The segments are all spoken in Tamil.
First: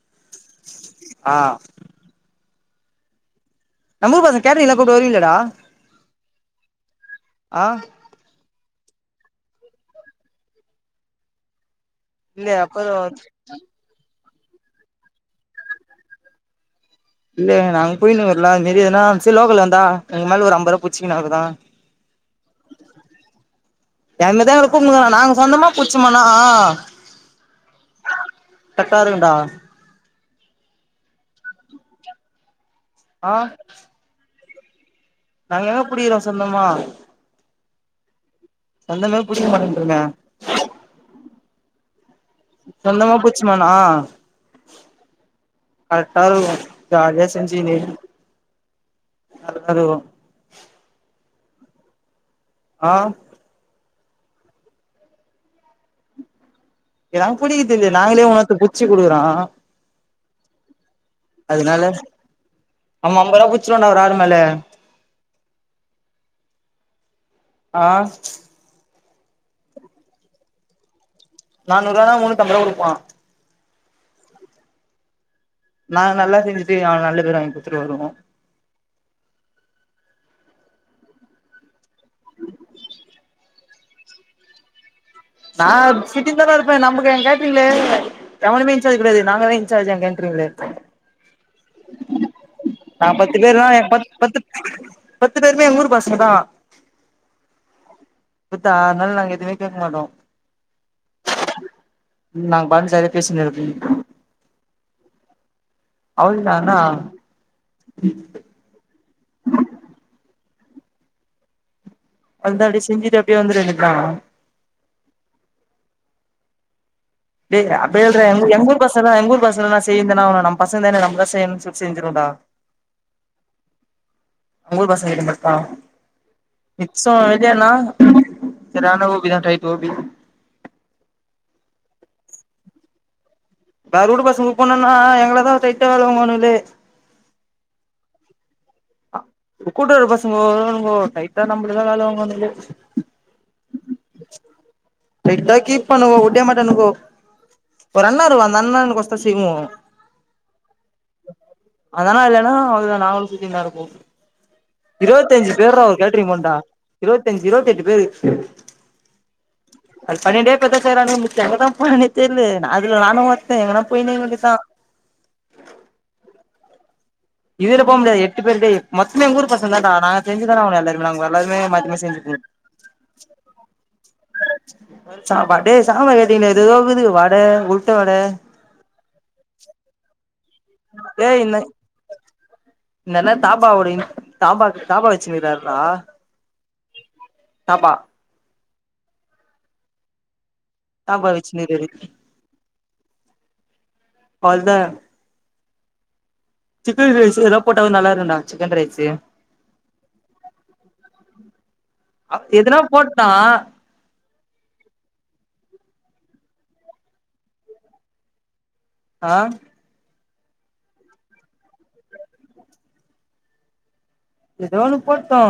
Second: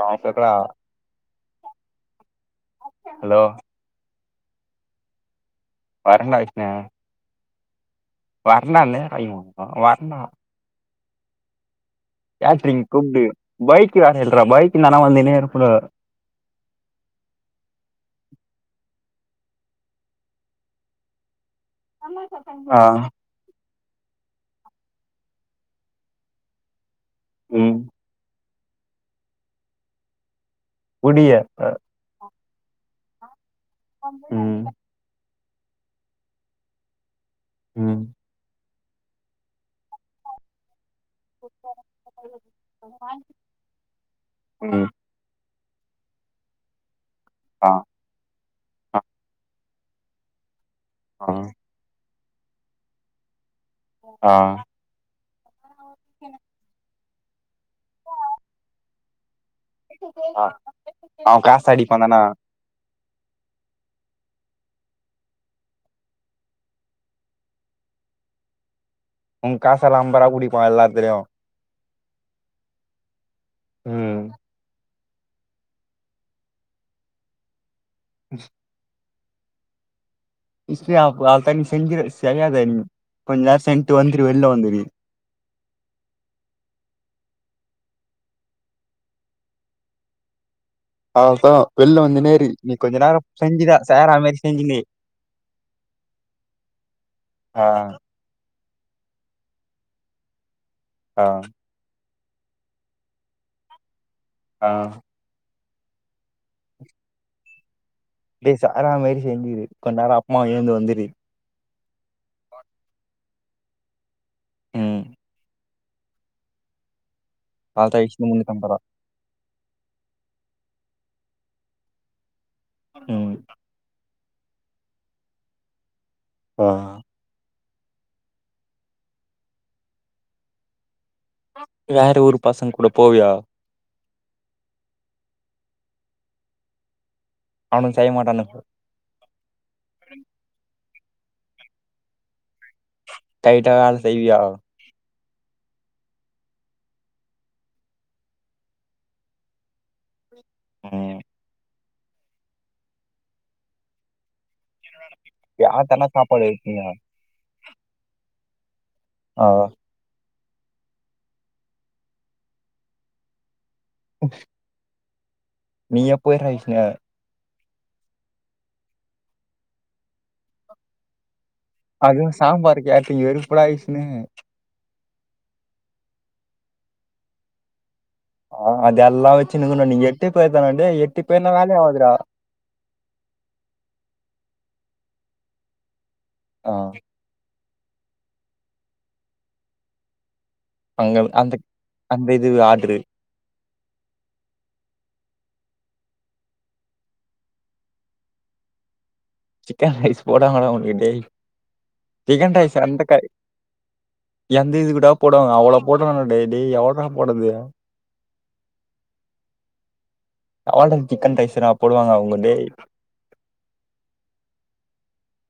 ஆஹ் கேக்கலா ஆஹ் ஹலோ ஊர் பசங் கேட்ரீங்கலா கூப்டா வரீவீங்லடா வரண்டா விஷ்ணு ஆஹ் [unintelligible] இல்லையே கேட்ரிங் அப்பறோ கூப்டு பைக்கு ல்ரா பைக் நானா வந்து என்னய எலுப்ர இல்ல நாங்க போயின்னு வர்லோ அது மாரி ஏதனா ச லோக்கல வந்த எங்க மேல ஒரு அம்ப ரூபா பிச்சுக்கு னாதா ஆஹ் எங்கதா இருக்குங்ளா நாங்க சொந்தமா புச்சோம்ண்ணா உம் கட்டாருக்குடா உடிய அ ஆஹ் உம் நாங்க தா புடிக்றோ சொந்தமா ஹு ம் சந்தமவே புடிக்க மாட்டேன்றன [unintelligible] சொந்தமா புச்சுமானா கர்டாருக்கு ஜாலியா செஞ்சுனு அதுவு ஆஹ் ஆஹ் ஆஹ் என்ன எதா புரிய்துஞ்சர்லா நாங்களே உனத்த புச்சி குடுக்குறோ ஆ அவன் காசு அடிப்பாந்தான அமா ஐம்பரூபா புச்சுருவாண்டா ஒரு ஆளு மேல ஆஹ் உ காசல்லா அம்பரா புடிப்பா எல்லாத்துலயு நானூறுவானா முன்னுத்தம்பருவா குடுப்போ ம் நாங்க நல்லா செஞ்சுட்டு அவே நல்ல பேரு வாங்கிட்டு [unintelligible] வருவோ [unintelligible] செஞ்சு சரியாத நீ கொஞ்ச சென் ட்டு வந்துரு வெள்ல வந்துரு நா சிட்டில தான்னாருப்பே நம்க்கு என் கேட்ரிங்ளே எவனுமே இன்சார்ஜ் கெடையாது நாங்க தா இன்சார்ஜ் என் கேட்ரிங்களே அதான் வெளில வந்து நேரு நீ கொஞ்ச நா நேரம் பத்து பேரு தா செஞ்சுடா ப சேரா பத்து மாதிரி செஞ்சுனே பத்து பேருமே எங்க ஊரு பசங்க தா ஆ டுத்தா அதனால நாங்க எதுவுமே கேக்க மாட்டோ ஆ நாங் [unintelligible] ஆ அவுள தானா பேச ஆராம [unintelligible] எந்து வந்துரு அப்டிதா அடி செஞ்சுட்டு அப்படியே வந்துர வேண்டி தா ம் அதான் [unintelligible] எங்கூ முன்னூத்தி ஐம்பது ரூபா எங்கூர் பசங்கலா எங்கூர் பசங்களா சேந்து என்னா பண்ணுவோ நம் பஸ் எந்த வேல நம்பதா செய்யனு சப் செஞ்சுறதா அப்பிடிங்களா ஊர் பஸ் [unintelligible] ஆ நிச்சம் ஐடியாலாங்க் சாதாரன ஒவியா டைப் ஒ [unintelligible] வேற ஒரு பசங்கக்கூட போவியா வேற ஊர் பசங்க கூட போனன்னா எங்கள தான் ஸ்ட்ரைட்டா வேல வாங்குவானுங்களே அவனுங்க செய்ய மாட்டனுங்க ஆ கூட இருக்க [unintelligible] பஸ் தைட்டா நம்மளதான் வேல வாங்வகுவனுங்க டைட்டா வேல செய்வியா தைட்டா கீ பண்ணுவோம் ஓடய மாட்டானுங்கோ ஒரு அண்ணா வருவா அந்த அண்ணனுக்கோசரம் செய்வோம் ம் அதானா இல்லன்னா அதுல நாங்களும் சுத்தினு கடப்போம் இருவத்திஞ்சு பேருடா அவ யார்ட்டனா கேட்டறீங்க் சாப்பாடு பன்றா வைப்பீங்க இருவத்தஞ்சு இருவத்தி அஞ்சு ஏய் ஆ பழய டேட்லதா சேராத வுட்டே இப்ப தா [unintelligible] தெரில அதுல நானும் ஒரு எங்கனா [unintelligible] வந்துச்சா நீீ எப்போ எந்திரிச்ச இதுல போக முடியாது எட்டு பேருதா மொத்தமே ஊர் பசங்கதான் டா நாங்க தெரிஞ்சுதான அவுங்கெல்லாருமே அதுவு சாம்பார் கேட்டரிங் வெறுப்புல்லா ஆயிச்சுன்னு சாப்பாடே சாம்பார் கேட்டீங்கன்ன எதோகுது வாட உளுந் ஆஹ் அதல்லா வச்சுனுக்குனு நீங்க இப்ப எத்தாகன டேய் எட்டு பேருனா வேலை ஆகாதுடா என்னன்னா தாபாவோட தாபாக்கு தாபா வச்சு நிக்குறாருனா ஆஹ் தாபா அங்க தாபா அந்த அந்த இது ஆட்டரு பல்ல சிக்கன் ரைஸ் ஏதா போட்டா கூட நல்லா இருக்குண்டா சிக்கன் ரைஸ்ஸு சிக்கன் ரைஸ் போடமாங்க டே டேய் சிக்கன் ரைஸ் எதுனா அந்த போட்டா கடை எந்து இதுகுடா போட்வாங்க அவ்வளோ போட்றாங்கா டே டேய் எவள்றா போடுது ஆ அவல் தா சிக்கன் ரைஸ்ஸுதா போடுவாங்க அவங்க டேய் எதோ ஒண்ணு போட்டோ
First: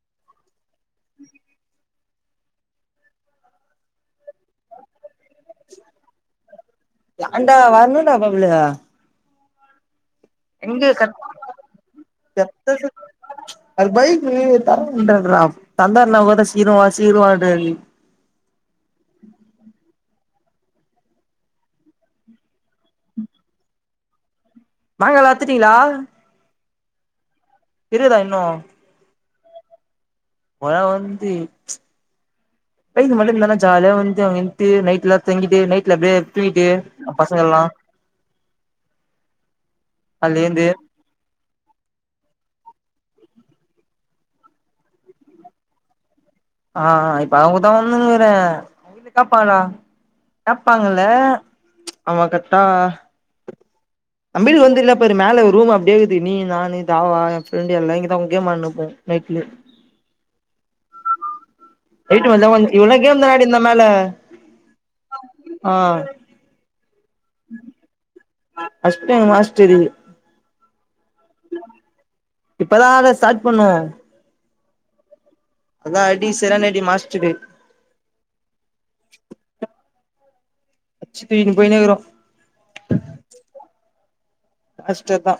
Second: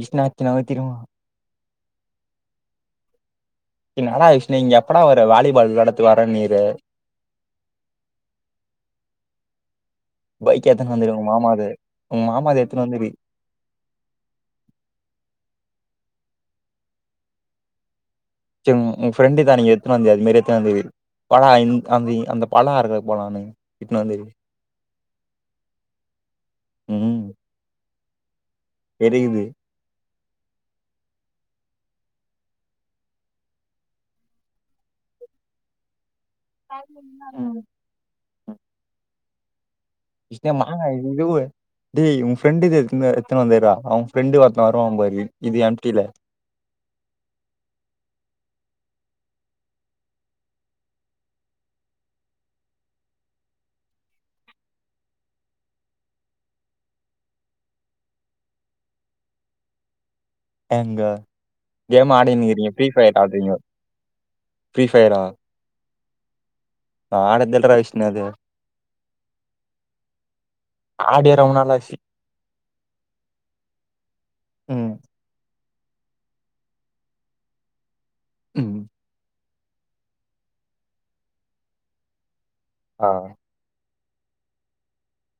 விஷ்நாத்தினாவ திரும்போ இன்னாடா விஷ்ணு இங்க எப்படா வர வாளிபால் வெளாடத்து வரன்னீரு ஏண்டா வரணுன்டா பப்ளே பைக் எங்க எத்துன்னு வந்துரு கர்ட் உங்க மாமாது உங்க மாமாது கர்ட்டா எத்துன்னு சொ வந்துரு அவ்ரு பைக்கு தரமாட்டார் டா தந்தார்னா கூட சீக்ரோ வா சீக்ரோவான்றாரு சேர் உ உன் ஃப்ரெண்டு தா அனிக்கி எத்னு வந்தியே அது மாரி எத்னு வந்துரு பலா இன் அந்த இ அந்த பலோ ஆறுக்கு போலான்னு இட்னு வந்து வெய் மாங்காளா அத்துட்டிங்ளா ஊம் இருகுதா இன்னு ருகுது ஒர்நா வந்து வெய்லு மட்டோல்லனா ஜாலியா வந்து அங்க இந்ட்டூ நைட்ல தங்கிட்டு நைட்ல அப்டியே தூங்கிட்டு நம் பசங்கல்லா அதுல விஹ்ணு ஏந்து மாங்க எதுமே உ டேய் உ ஃப்ரெண்டுது எத் னு எத்னு வந்துறா அவ ஃப்ரெண்டு ஒருத்த வருவா பாரு இது எம் டீ ல ஆ இப்ப அவங்கூட்தா வந்துனுறே அவங் வீட்ல கேப்பாங்கலாடா கேப்பாங்கல்ல அவ கட்டா நம்ம வீட்டு வந்து உலப்பாரு மேல ஒரு ரூம் அப்டேக்குது நீ நானு தவா எ ஃப்ரெண்டு எல்லா இங்கதா அவுங் கேம் ஆட்னுப்போ நைட்ல எங்க கேம் போய்ட்டு வந்தா வந் ஆடினுக்கிறீங்க ஃப்ரீ இவ்ளோ நே ஃபயர் கேம் தா ஆடுறீங்க ஆடிந்தோ மேல ஃப்ரீ ஃபயரா ஆ நான் ஆட தெரியல விஷ்ணு அது நா அஷ்டே மாஸ்டரு ஆடியே ரொம்ப நாள் ஆச்சு இப்பதா அத ஸ்டாட் பண்ணோ உம் அதா அடி செறான அடி மாஸ்ட்டுக்கு ம் [inaudible] அச்சி தூகினு போய்னேக்குறோ ஆ அஷ்ட தா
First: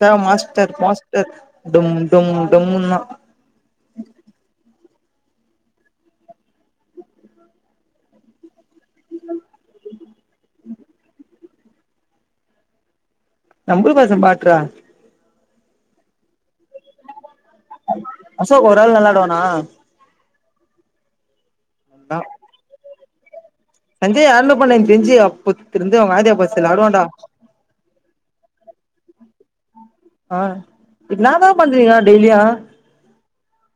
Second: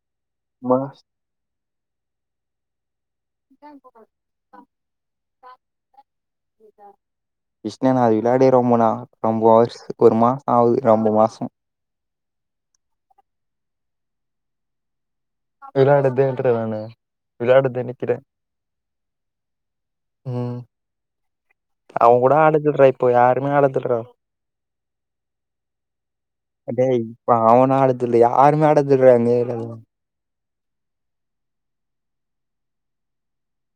தா மாஸ்டர் மா மாஸ்டர் டன் டன் டன்னா க்ருஷ்ணனா அது வெளாடியே ரொம்ப நா ரொம்போ வர்ஸ் ஒரு மாசோ ஆவுது ரொம்ப மாசம் நம்ளுக்கோச பாக்றா விளாடுதுன்றுவே நா அசோக் ஒரு ஆள் வெளாடுவனா ம் அவுங் கூட ஆடற்தில இப் போயாட் துமே ஆடதுலயா சஞ்சய் யாருன்னு பண்ண எனக்கு தெரிஞ்சு அப்பத்துலருந்து அவங்க ஆதியா பாஸ்ல டேய் ஆடுவான்டா இப்ப அவன ஆடதுல்லயா ஆருமே ஆடதுல்ல ம் ஆஹ் என்னா தா பண்றீங்க டெய்லியு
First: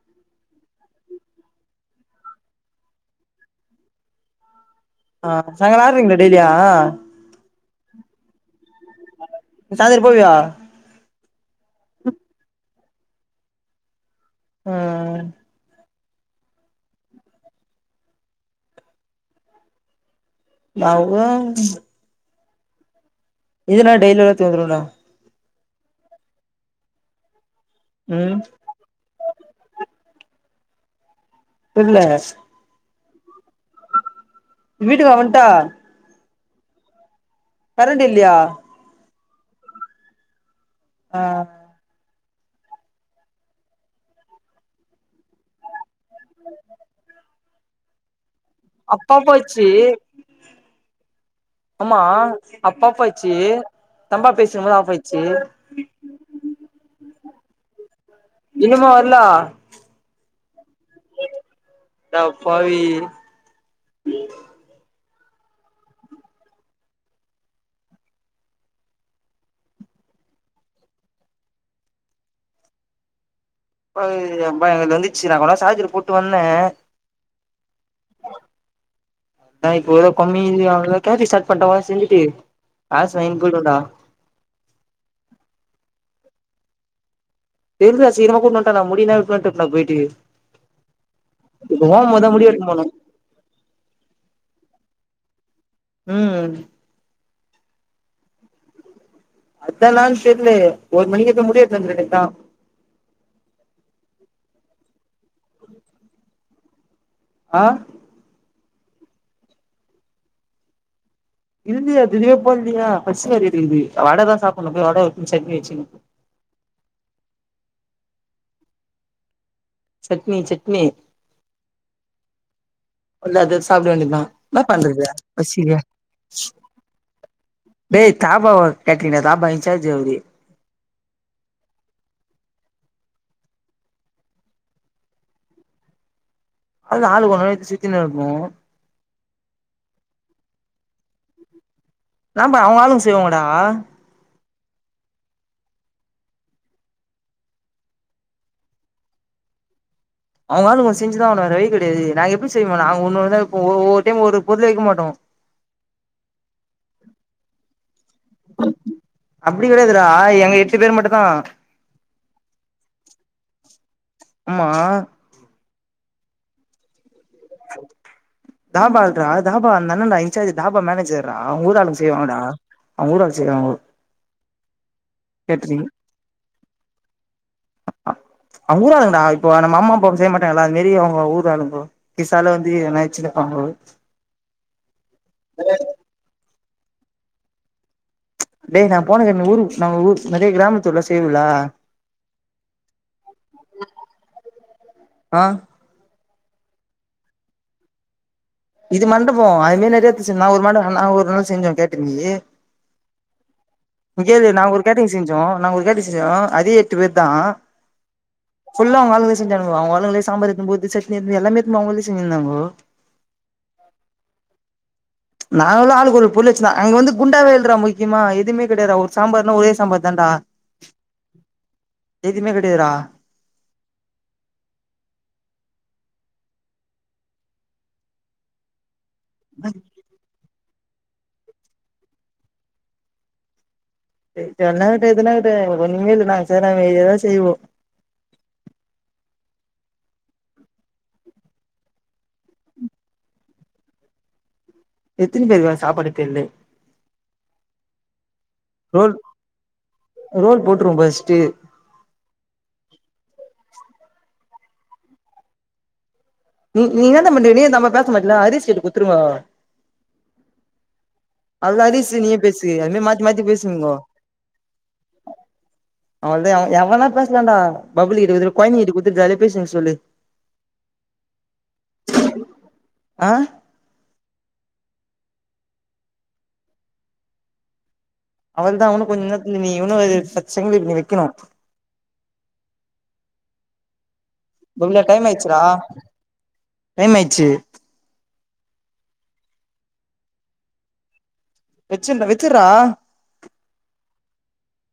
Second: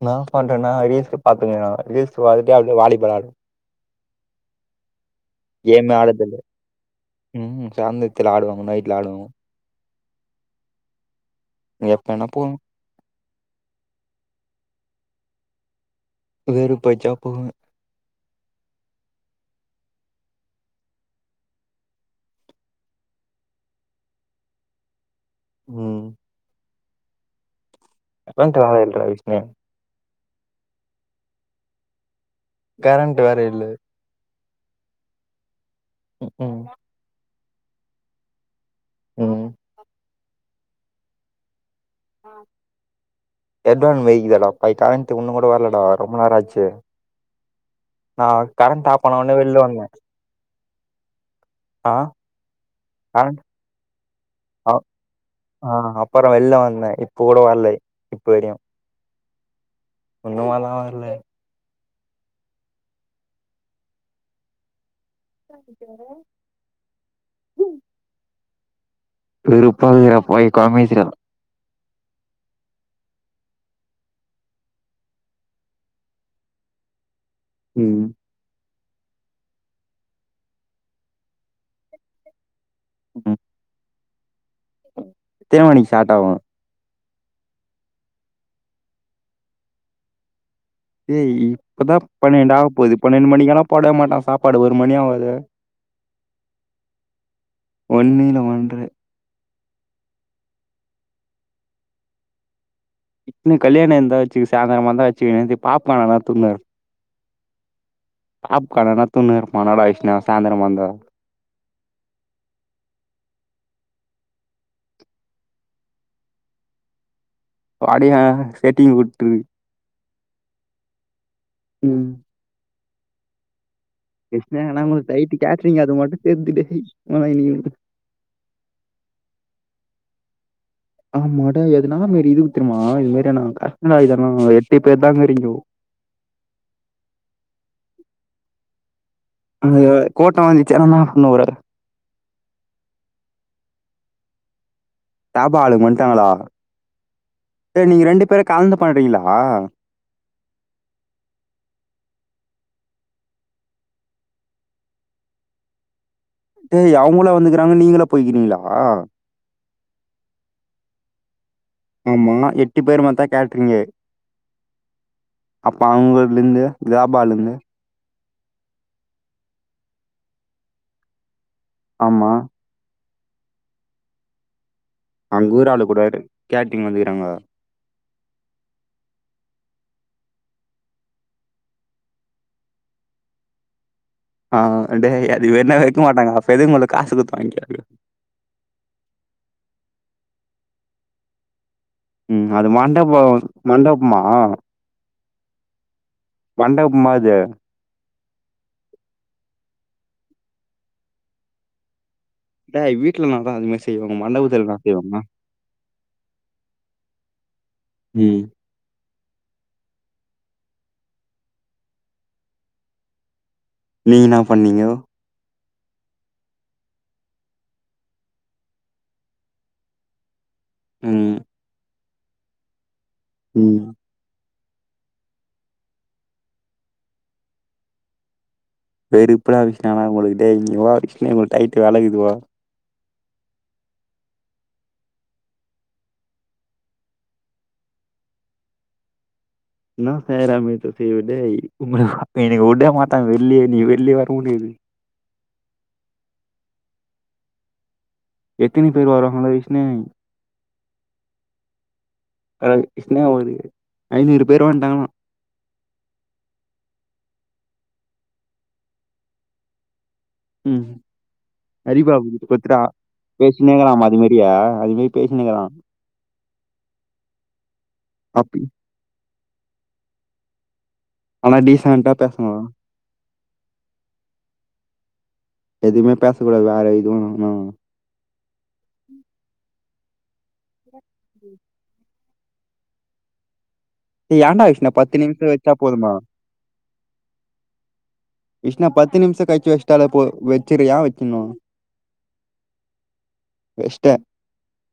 நா பண்றேன்னா ரீல்ஸ்ஸு பாத்துனு ரீல்ஸ் பாத்துட்டு அப்டியே வாலிபால் ஆடுவே ஆ சாயங்கால கேமே ஆடுறீங்களா ஆடுரதில்ல டெய்லியா உம் சாந்திரத்தில ஆடுவாங்க நைட் விளாடுவோ சாயந்திரம் போவியா எப்ப வேணா போவே உம் வேறு போச்சா போங்க [unintelligible] இதுனா டெய்லிலா தீந்திருல்ல உம் ம் அதா காலைல வைஸ் நேம் இல்ல கரண்ட் வேற இல்ல வீட்டுக்கா வன்ட்ட உக்கும் கரண்ட் இல்லயா உம் ஆஹ் [unintelligible] கரண்ட் ஒன்னு கூட வரலடா ரொம்ப நேரம் ஆச்சு நா கரண்ட் ஆஃப் பண்ண அப்பா உடனே வெளில போச்சு வந்தே ஆ ஆமா அப்பா போச்சு கரண்ட் தம்பா பேச ஆ போது ஆஃப்பாச்சு ஆ அப்புறோ வெளில வந்தே இப்ப கூட வலே தெரியு ஒண்ணுமலா வல்ல அடப்பாவி [inaudible] வெறுப்பா இருக்குதுடா போய் [unintelligible] [unintelligible] வந்துச்சு நா தா சாஜரு போட்டு வந்தே உம் நா இப்போ கம்மி [unintelligible] ஸார்ட் பண்ணமாரி செஞ்சுட்டு ஆஹ் ம் சைன் குடுடா எத்தன மணிக்கு ஸ்டார்ட் ஆகு தெரிதா சீக்கரமா கூட்டு வட்டே நான் முடினா வெட்ன விட்டு போய்டு ஏ இப்பதான் பன்னெண்டு ஆக போனு போகுது பன்னெண்டு மணிக்களாம் சாப்பட மாட்டான் சாப்பாடு ஒரு மணியாவுது உம் ஒன்நீளம் ஒன்று அத்த நாள் தெர்லையே ஒரு மணிக்கு எப்ப முடியெடுத்து வந்தர வேண்டிதா இப்பனு கல்யணம் எந்தாச்சு சாய்ந்தரமா தான் ஆச் செய்ணது பாப்ப கணத்ததுன்னர் ஆஹ் பாக் கடலா துன்னு ரொம்ப நாள் ஆயிருச்சு நா சாய்ந்தரொ வந்துற்றேன் [unintelligible] இடியாப்ப இல்லியா பசியா இருக்குது வட தா சாப்படனு போ வட வச்சு சட்னி வச்சினு வடையா ஸ்கேட்டிங் விட்ரு சட்னி சட்னி ம் [unintelligible] சாப்பிட வேண்டதா என்ன கிருஷ்ணா ஆனா பண்றது உங்களுக்கு நைட்டு பசிக்கு கேட்ரிங் அது மட்டு சேத்துடு போடா இன்னைக்கு டேய் தாபா கேட்டீங்க இல்ல தாபா இன்சார்ஜ் அவரு ஆமாட எதுனா மாரி இது தெரியுமா இது மாதிரினா [unintelligible] இதெல்லாம் எட்டு பேர் தா இருக்கிரீங்கோ அதா ஆளுக்கு ஒரு நாளக்கு சுத்தின்னு இருப்போ அந்த கோட்டம் வந்துச்சு என்னாப் ஒண்ணு வராது ஆமா அவங்க ஆளுங்க செய்வாங்கடா தாபா ஆளுங் வன்டாங்களா டேய் நீங்க ரெண்டு பேரு கலந்து பண்றீங்களா அவங்க வேல செஞ்சுதா ஆவனு வேற வழி கிடையாது நா எப்டி செய்வே நா ஒன்னுன் போ ஒவ்வொரு டைம் ஒரு பொருள வைக்க மாட்டோ ஏய் அவங்கள வந்துக்கிறாங்க நீங்களா போய்கீங்களா அப்டி கெடையாதுடா எங்க எட்டு பேர் மட்டும்தா ஆம்மா எட்டு பேரு மாறிதான் கேட்ரீயே ஆமா அப்பா அவுங்கதுலந்து இதாப் ம்பாலுங்கன்னு தாபா தா தாபா அதுனால நா இன்சார்ஜ் தாபா மேனேஜர் நா கூட ஆளுங்க ஆமா செய்வாங்கடா அவங்க ஊரு ஆள் செய்வாங்க அங்கூரு ஆளு கேட்ரிங் கூட கேட்டிங் வந்துக்கிறாங்கா அவங்க ஊரா ஆளுங்கடா இப்போ நம்ம அம்மா அப்பா செய்ய மாட்டாங்களா அது மாரி அவங்க ஊரா ஆளுங்க கிஸாலு வந்து என்னாச்சுப்பாங்கோ ஆ டேய் அது வேணா வைக்க மாட்டாங்கடா இப்ப எதுக்கு உங்களுக்கு காசு கொடுத்து வாங்கிக்கிறது டேய் நா போன ஊர் நாங்க ஊர் நெறைய கிராமத்துல செய்னுல ம் அது மண்டபோ மண்டபமா ஆ மண்டபமா அது இது மண்டபம் அதுவே நிறைய நான் ஒரு நான் ஒரு நாள் செஞ்சே கேட்டு ஏ டேய் வீட்ல நான் தான் அது மாரி செய்வாங்க முகேந் மண்டபத்துல நாங்க ஒரு நான் கேட்டரிங் செய்வாங்க செஞ்சோ நாங்க ஒரு கேட்டரிங் செஞ்சோ அதே எட்டு பேர் தா ம். ஃபுல்லா அவங்களால செஞ்ச அவங்காளுங்களே சாம்பார் எடுத்துனு போறது சட்னி எடுத்துனு எல்லாமே எடுத்துனு போய் அவங்களே செஞ்சிருந்தாங்கோ நீ என்ன பண்ணீங்கோ நான்லா ஆளுக்கு ஒரு பொளு வச்சுதா அங்க வந்து குண்டாவே ல்றா முக்கியமா எதுவுமே கிடையா சாம்பார்னா ஒரே சாம்பார் தான்டா ம் எதுமே கிடையரா ம் வெறுப்பலா விஷயம்னா போலுருக்குடேய் இங்க வா [unintelligible] டைட் வெலகுதுவா டைட்டானா டயத்துல ஒன்னுமே [unintelligible] நாங்க செய்ற வேண்டியத செய்வோ [unintelligible] இன்னைக்கு உட மாட்டான் வெள்ளியே நீ வெள்ளியே வரமுடியாது எத்தினி பேருக்குடா சாப்பாடு கேளு எத்தினி பேரு வராங்களோ விஷ்ணே ரொம்பஷ்டு அ இன்னவா அதுக்கு ஐநூறு பேரு வண்டாங்களா நீ நீ என்னத பண்ற நீ இந்த அம்மா பேச மாட்டல அரிஸ்கிட்ட குத்துருங்கோ உம் அவள்தான் அரிசு நீயே பேசு அதமாரி மாத்தி மாத்தி பேசினிங்கோ பேசினேக்கிறான் அது மாரியா அது மாரி பேசினேக்கிறான். அவள்தான் எவனா பேசலாண்டா பபுல்கிட்ட குத்துட்டு அப்பி கோய்ந்தைங்ககிட்ட குத்துட்டு பேசின்வர சொல்லு ஆனா டீசன்டா பேசணும் ஆ எதுவுமே பேச கூட வேற இதும்ன அவள்தான் அவனும் கொஞ்ச நேரத்ல நீ இன்னும் ஒரு சங்கிலி பின்னி வை கிணும் "ஏய் ஏன்டா விஷ்ணு பபுல டைம் நிமிஷம் ஆய்ட்சுடா வச்சா போதுமா? டைம் ஆய்ச்சு விஷ்னா பத்து நிமிஷம் கழிச்சு வச்டாலே போது வச்சிரியா வக்கினும் வச்சிர்றா வச்சிர்றா வேஷ்டெ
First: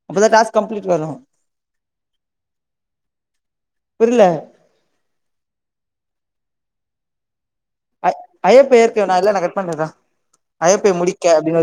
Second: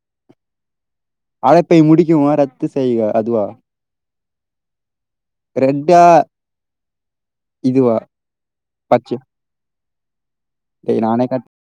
அப்பதா டாஸ்க் கம்ப்ளீட் வரு அழப்பை முடிக்குமா ரத்து செய்க அதுவா புரில ரெட்டா இதுவா அ அயட் பேர்க்கு நா பச்சை இல்ல நா கட் பண் தா அழைப்பை டேய் முடிக்க நானே அப்படின் வருது